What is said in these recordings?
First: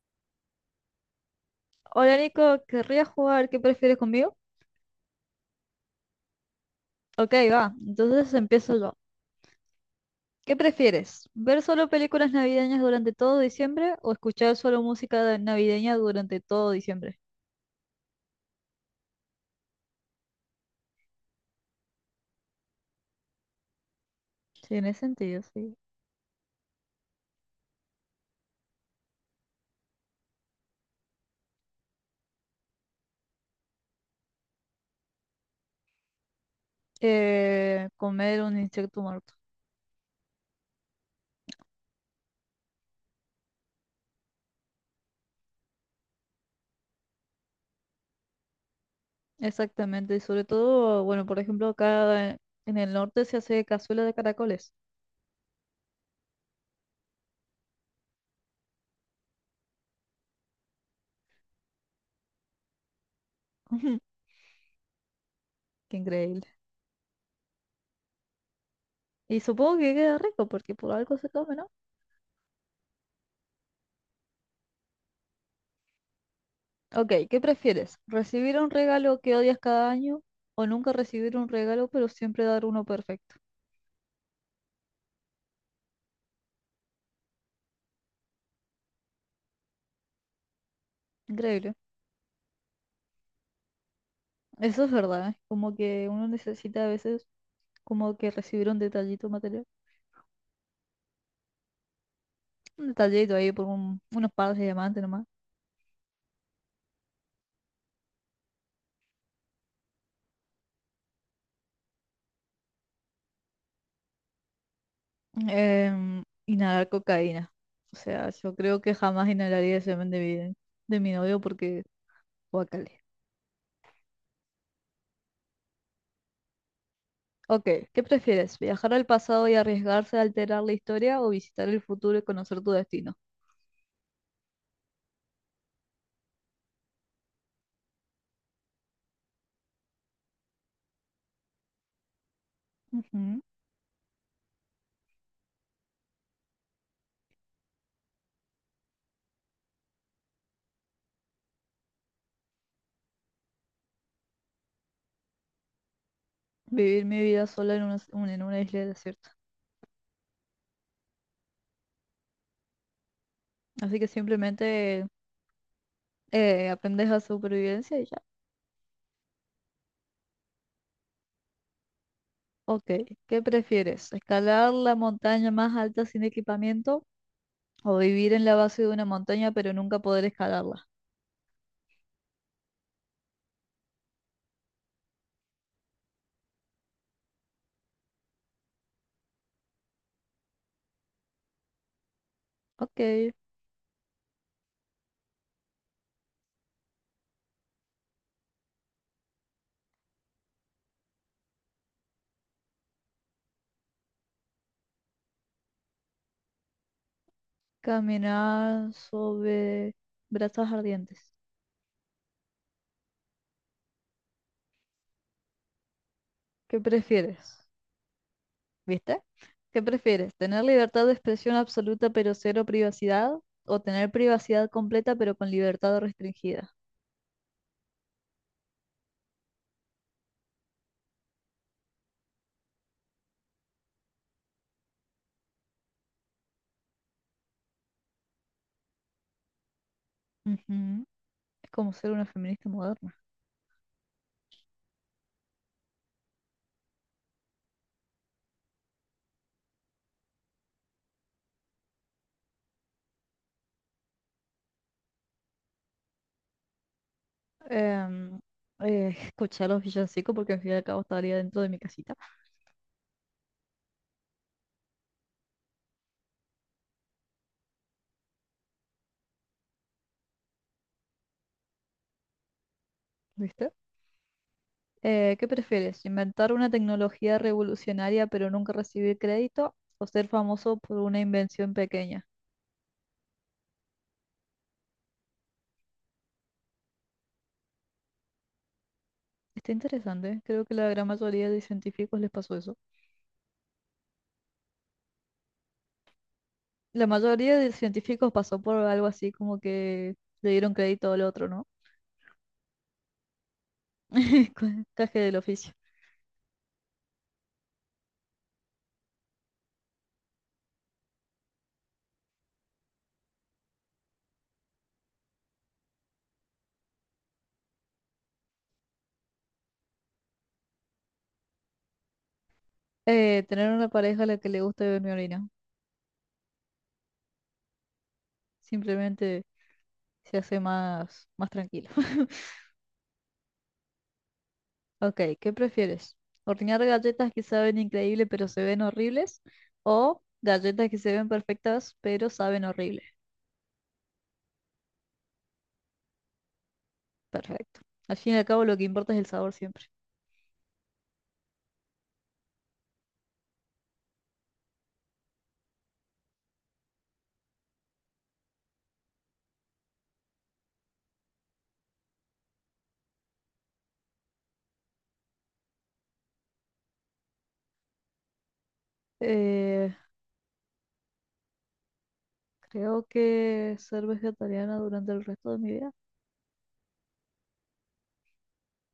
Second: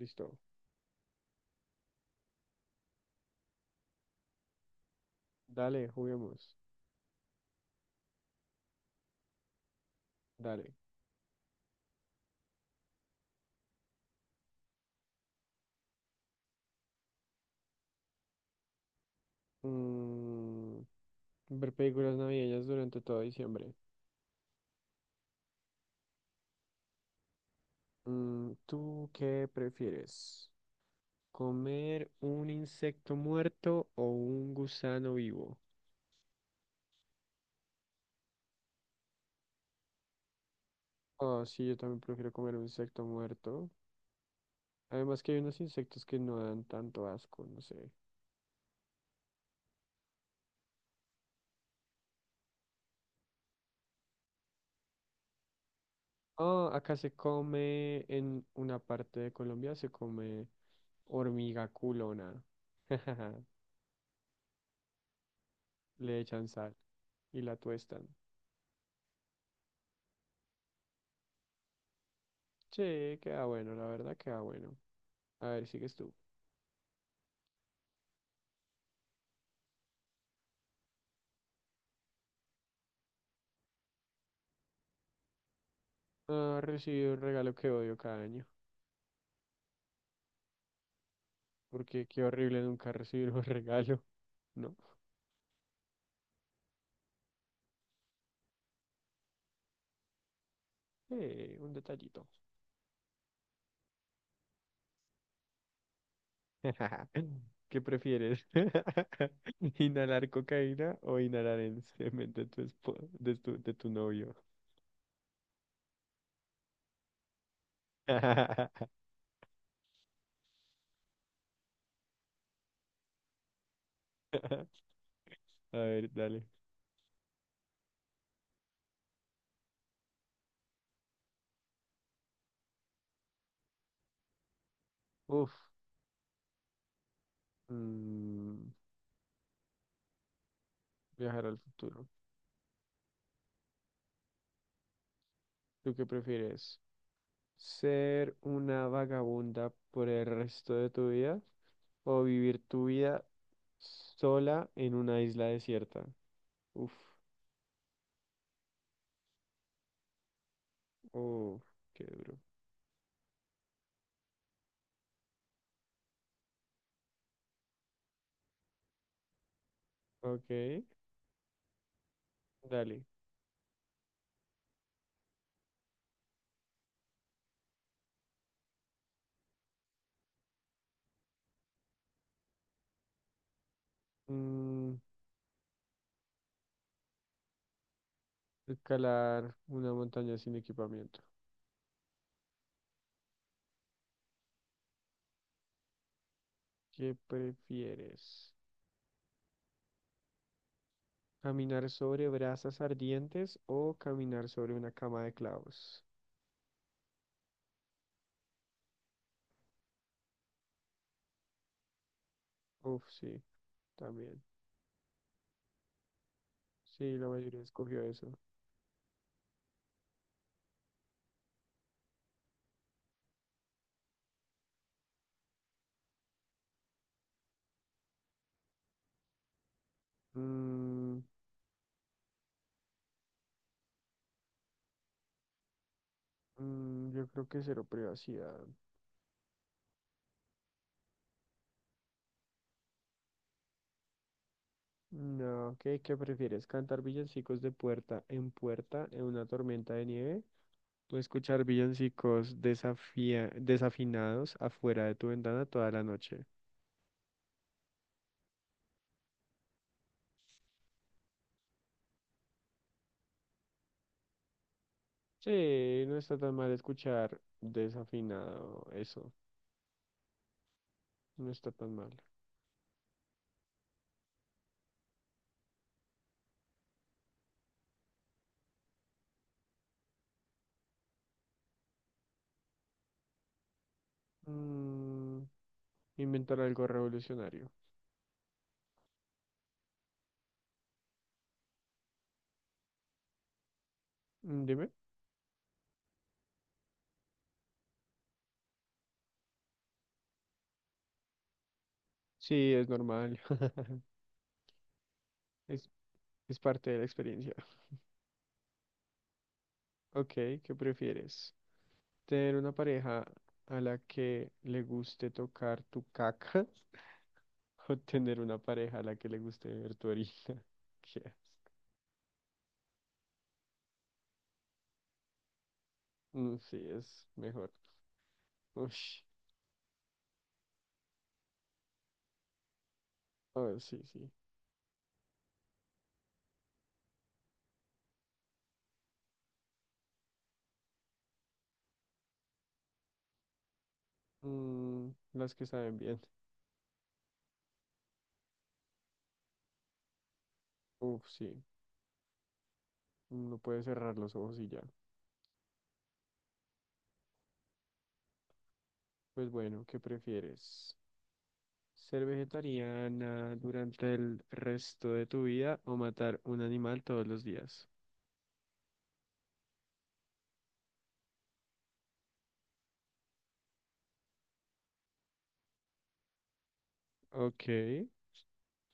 Listo. Hola Nico, ¿querrías jugar ¿Qué prefieres conmigo? Dale, juguemos. Ok, va, entonces empiezo yo. ¿Qué Dale. prefieres? ¿Ver solo películas navideñas durante todo diciembre o escuchar solo navideña durante todo diciembre? Mm, Ver películas navideñas durante todo diciembre. Sí, en ese sentido, sí. ¿Tú qué prefieres? ¿Comer un insecto muerto o un gusano vivo? Comer un insecto muerto. Ah, sí, yo también prefiero comer un insecto muerto. Además que hay unos insectos que no dan tanto asco, no sé. Exactamente, y sobre todo, bueno, por ejemplo, acá en el norte se hace cazuela de caracoles. Ah, acá se come, en una parte de Colombia se come hormiga culona. Qué Le echan increíble. sal y la tuestan. Y supongo que queda rico porque por algo se come, ¿no? Sí, queda bueno, la verdad queda bueno. A ver, sigues tú. Ok, ¿qué prefieres? ¿Recibir un regalo que odias cada año o nunca recibir un regalo pero siempre dar uno perfecto? Ah, recibí un regalo que odio cada año. Increíble. Porque qué horrible nunca recibir un regalo, ¿no? Eso es verdad, ¿eh? Como que uno necesita a veces como que recibir un detallito material. Un detallito. Un detallito ahí por unos pares de diamantes nomás. ¿Qué prefieres? ¿Inhalar cocaína o inhalar el semen de de tu novio? Inhalar cocaína. O sea, yo creo que jamás inhalaría el semen de mi novio porque guacale. A ver, dale. Ok, ¿qué prefieres? ¿Viajar al pasado y arriesgarse a alterar la historia o visitar el futuro y conocer tu destino? Uf, mm, viajar al futuro. Ujú. ¿Tú qué prefieres? ¿Ser una vagabunda por el resto de tu vida o vivir tu vida sola en una isla desierta? Uf, Vivir mi vida sola en una, en una isla desierta. oh, qué duro. Así que simplemente aprendes a supervivencia y ya. Ok, Ok, dale. ¿qué prefieres? ¿Escalar la montaña más alta sin equipamiento o vivir en la base de una montaña pero nunca poder escalarla? Mm, Escalar una montaña sin equipamiento. Ok, ¿Qué prefieres? ¿Caminar sobre brasas ardientes o caminar sobre una cama de clavos? caminar sobre brazos ardientes. Uf, sí, también. ¿Qué Sí, la mayoría prefieres? escogió eso. ¿Viste? ¿Qué prefieres? ¿Tener libertad de expresión absoluta pero cero privacidad? ¿O tener privacidad completa pero con libertad restringida? Mm. Yo creo que cero privacidad. Ujú. Es como ser una feminista moderna. No, ¿qué prefieres? ¿Cantar villancicos de puerta en puerta en una tormenta de nieve? Puedes escuchar villancicos desafinados afuera de tu ventana toda la noche. Em, Escuchar los villancicos porque al fin y al cabo estaría dentro de mi casita. Sí, no está tan mal escuchar desafinado eso. No está tan mal. ¿Viste? ¿Qué prefieres? ¿Inventar una tecnología revolucionaria pero nunca recibir crédito o ser famoso por una invención pequeña? Mm, Inventar algo revolucionario. Está interesante, ¿eh? Creo que la gran mayoría de científicos les pasó eso. Mm, dime. La mayoría de científicos pasó por algo así, como que le dieron crédito al otro, ¿no? Sí, es normal. Caje del oficio. Es, es parte de la experiencia. Ok, ¿qué prefieres? ¿Tener una pareja a la que le guste tocar tu caca o tener una pareja a la que le guste ver tu orina? ¿Qué? Tener una pareja a la que le guste beber mi orina. Mm, sí, es mejor. Ush, Simplemente se hace más, más tranquilo. a ver, sí, sí. Ok, ¿qué prefieres? ¿Hornear galletas que saben increíble pero se ven horribles? ¿O galletas que se ven perfectas pero saben horrible? Las que saben bien. Perfecto. Al fin y al cabo lo que importa es el sabor siempre. Uf, sí. No puedes cerrar los ojos y ya. Pues bueno, ¿qué prefieres? ¿Ser vegetariana durante el resto de tu vida o matar un animal todos los días? Eh, Creo que ser vegetariana durante el resto de mi vida. Ok.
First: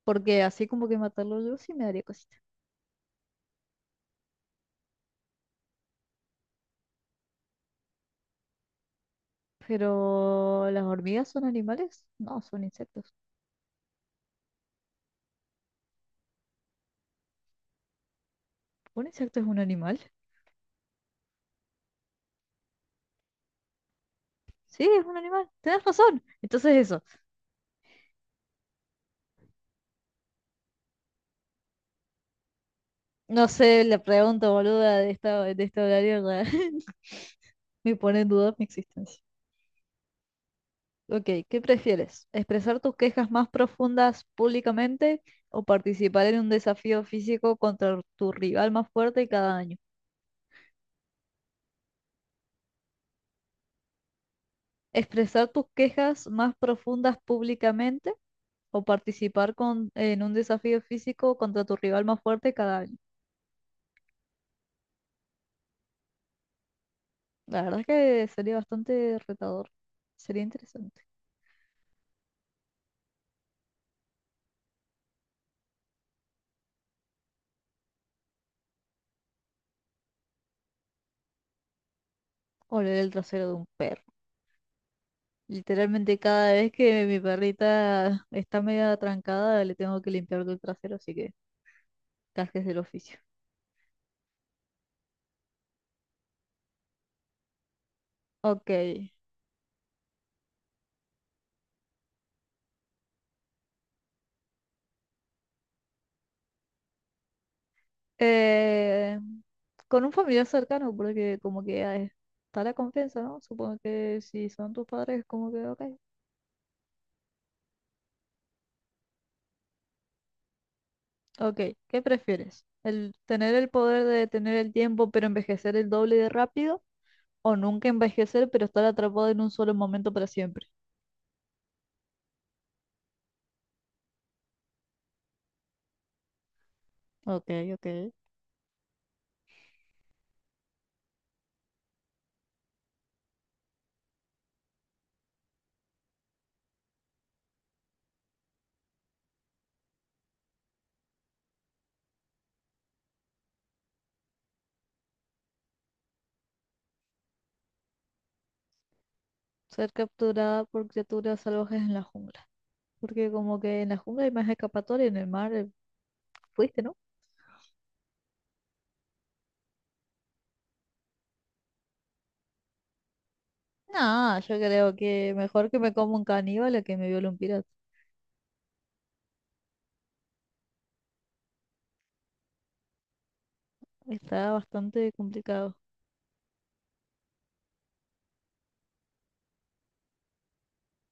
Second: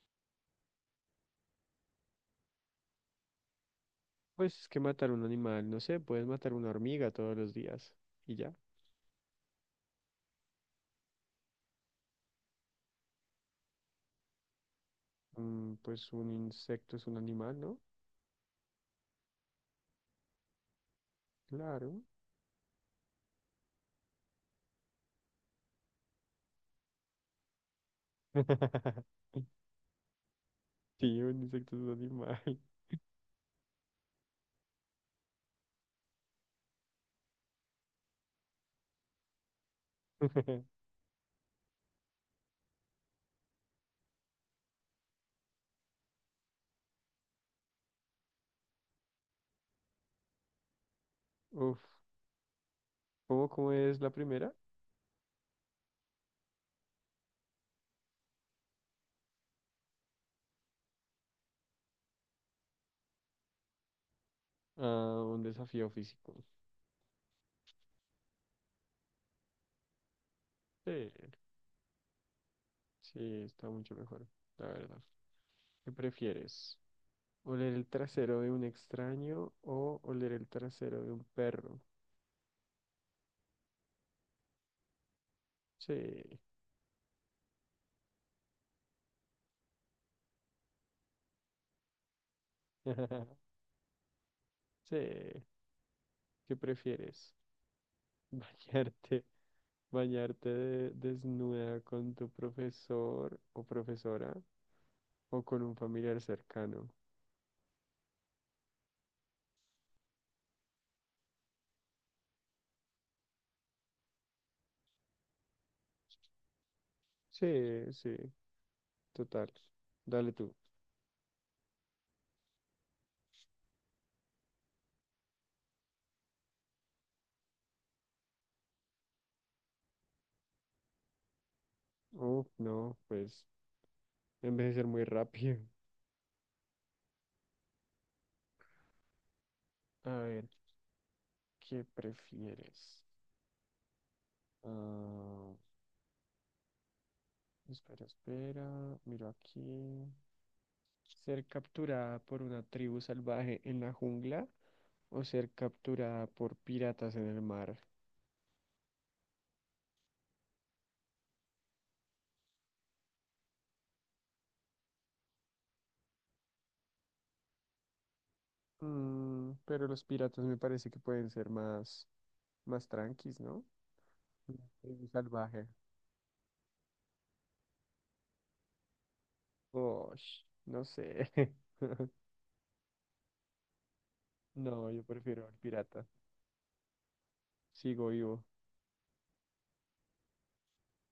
Porque así como que matarlo yo sí me daría cosita. Pues es que matar un animal, no sé, puedes matar una hormiga todos los días y ya. Pero las hormigas son animales. No, son insectos. Pues un insecto es un animal, ¿no? ¿Un insecto es un animal? Claro. Sí, es un animal. Tienes razón. Entonces eso. Sí, un insecto es un animal. No sé, la pregunta boluda de esta, de este horario ya me pone en duda mi existencia. Ok, ¿qué prefieres? ¿Expresar tus quejas más profundas públicamente o participar en un desafío físico contra tu rival más fuerte cada año? Uf. ¿Cómo es la primera? ¿Expresar tus quejas más profundas públicamente o participar con, en un desafío físico contra tu rival más fuerte cada año? Ah, un desafío físico. La verdad es que sería bastante retador. Sería Sí, interesante. sí, está mucho mejor, la verdad. ¿Qué prefieres? ¿Oler el trasero de un extraño o oler el trasero de un perro? Oler el trasero de un perro. Literalmente Sí. cada vez que mi perrita está media trancada, le tengo que limpiar el trasero, así que gajes del oficio. Sí. ¿Qué prefieres? Ok. ¿Bañarte, Desnuda con tu profesor o profesora o con un familiar cercano? Eh, con un familiar cercano, porque como que ah, está la confianza, ¿no? Supongo que si son tus padres, como que, ok. Sí, sí, total. Dale tú. Ok, ¿qué prefieres? ¿El tener el poder de detener el tiempo pero envejecer el doble de rápido? ¿O nunca envejecer pero estar atrapado en un solo momento para siempre? Oh, no, pues envejecer muy rápido. Ok, ok. A ver, ¿qué prefieres? Ah, espera. Miro aquí. ¿Ser capturada por una tribu salvaje en la jungla o ser capturada por piratas en el mar? Ser capturada por criaturas salvajes en la jungla. Porque como que en la jungla hay más escapatoria, en el mar fuiste, ¿no? Mm, pero los piratas me parece que pueden ser más tranquis, ¿no? No, yo Una creo tribu que salvaje. mejor que me como un caníbal a que me viole un pirata. Osh, no sé. Está No, yo bastante prefiero al complicado. pirata. Sigo vivo.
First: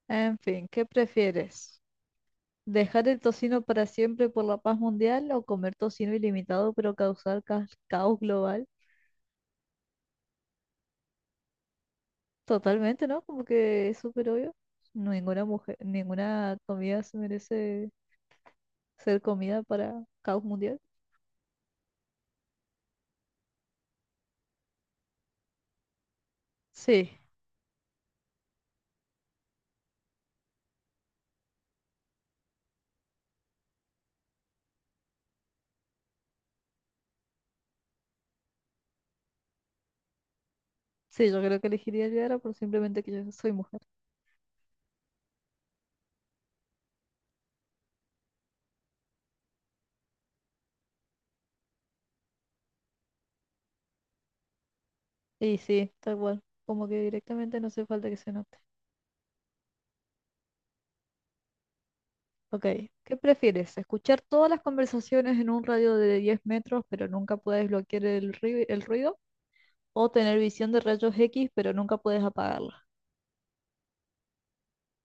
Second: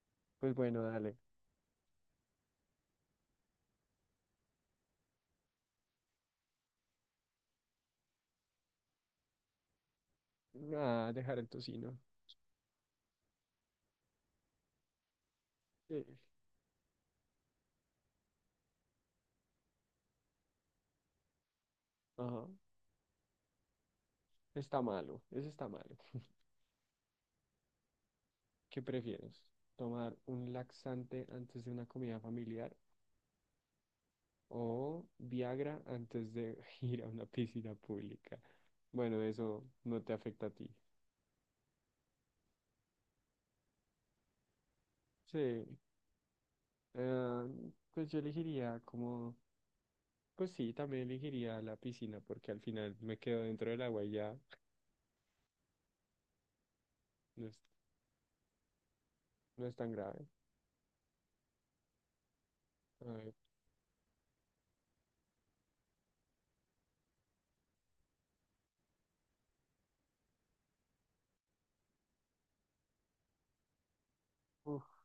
En Pues fin, bueno, ¿qué dale. prefieres? ¿Dejar el tocino para siempre por la paz mundial o comer tocino ilimitado pero causar caos global? Ah, dejar el tocino. Totalmente, ¿no? Como que es súper obvio. Ninguna mujer, Sí. ninguna comida se merece ser comida para caos mundial. Ajá. Está malo. Ese está malo. Sí, ¿Qué prefieres? ¿Tomar un laxante antes de una comida familiar o Viagra antes de ir a una piscina pública? Bueno, eso no te afecta a ti. sí, yo creo que elegiría Yara por simplemente que yo soy mujer. Sí, eh, pues yo elegiría como, pues sí, también elegiría la piscina porque al final me quedo dentro del agua y ya Y sí, tal cual. Como que no directamente no hace falta que se note. no es tan grave. Ok, A ¿qué ver, prefieres? ¿Escuchar todas las conversaciones en un radio de 10 metros pero nunca puedes bloquear el ruido? O tener visión de rayos X, pero nunca puedes apagarla. uf,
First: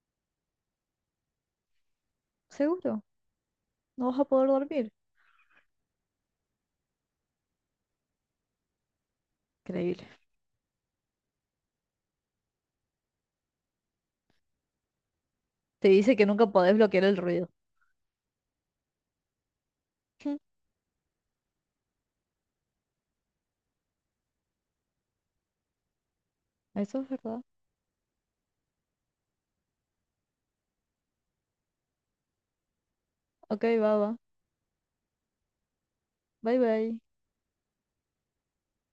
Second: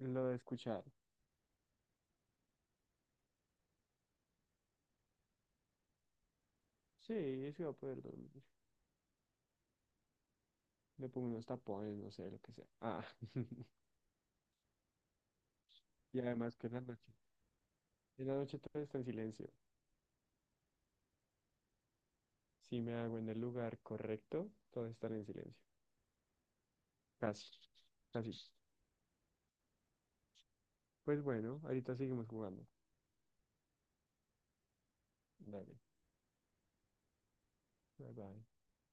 lo de escuchar. ¿Seguro? No vas a poder dormir. Sí, sí, va a poder dormir. Increíble. Me pongo unos tapones, no sé, lo que sea. Ah, Te dice y que nunca además que en podés la bloquear noche. el ruido. En la noche todo está en silencio. Si me hago en el lugar correcto, todo estará en silencio. Eso es verdad. Casi, Casi. Pues bueno, ahorita seguimos jugando. Ok, va, va. Dale, Bye, bye. bye bye.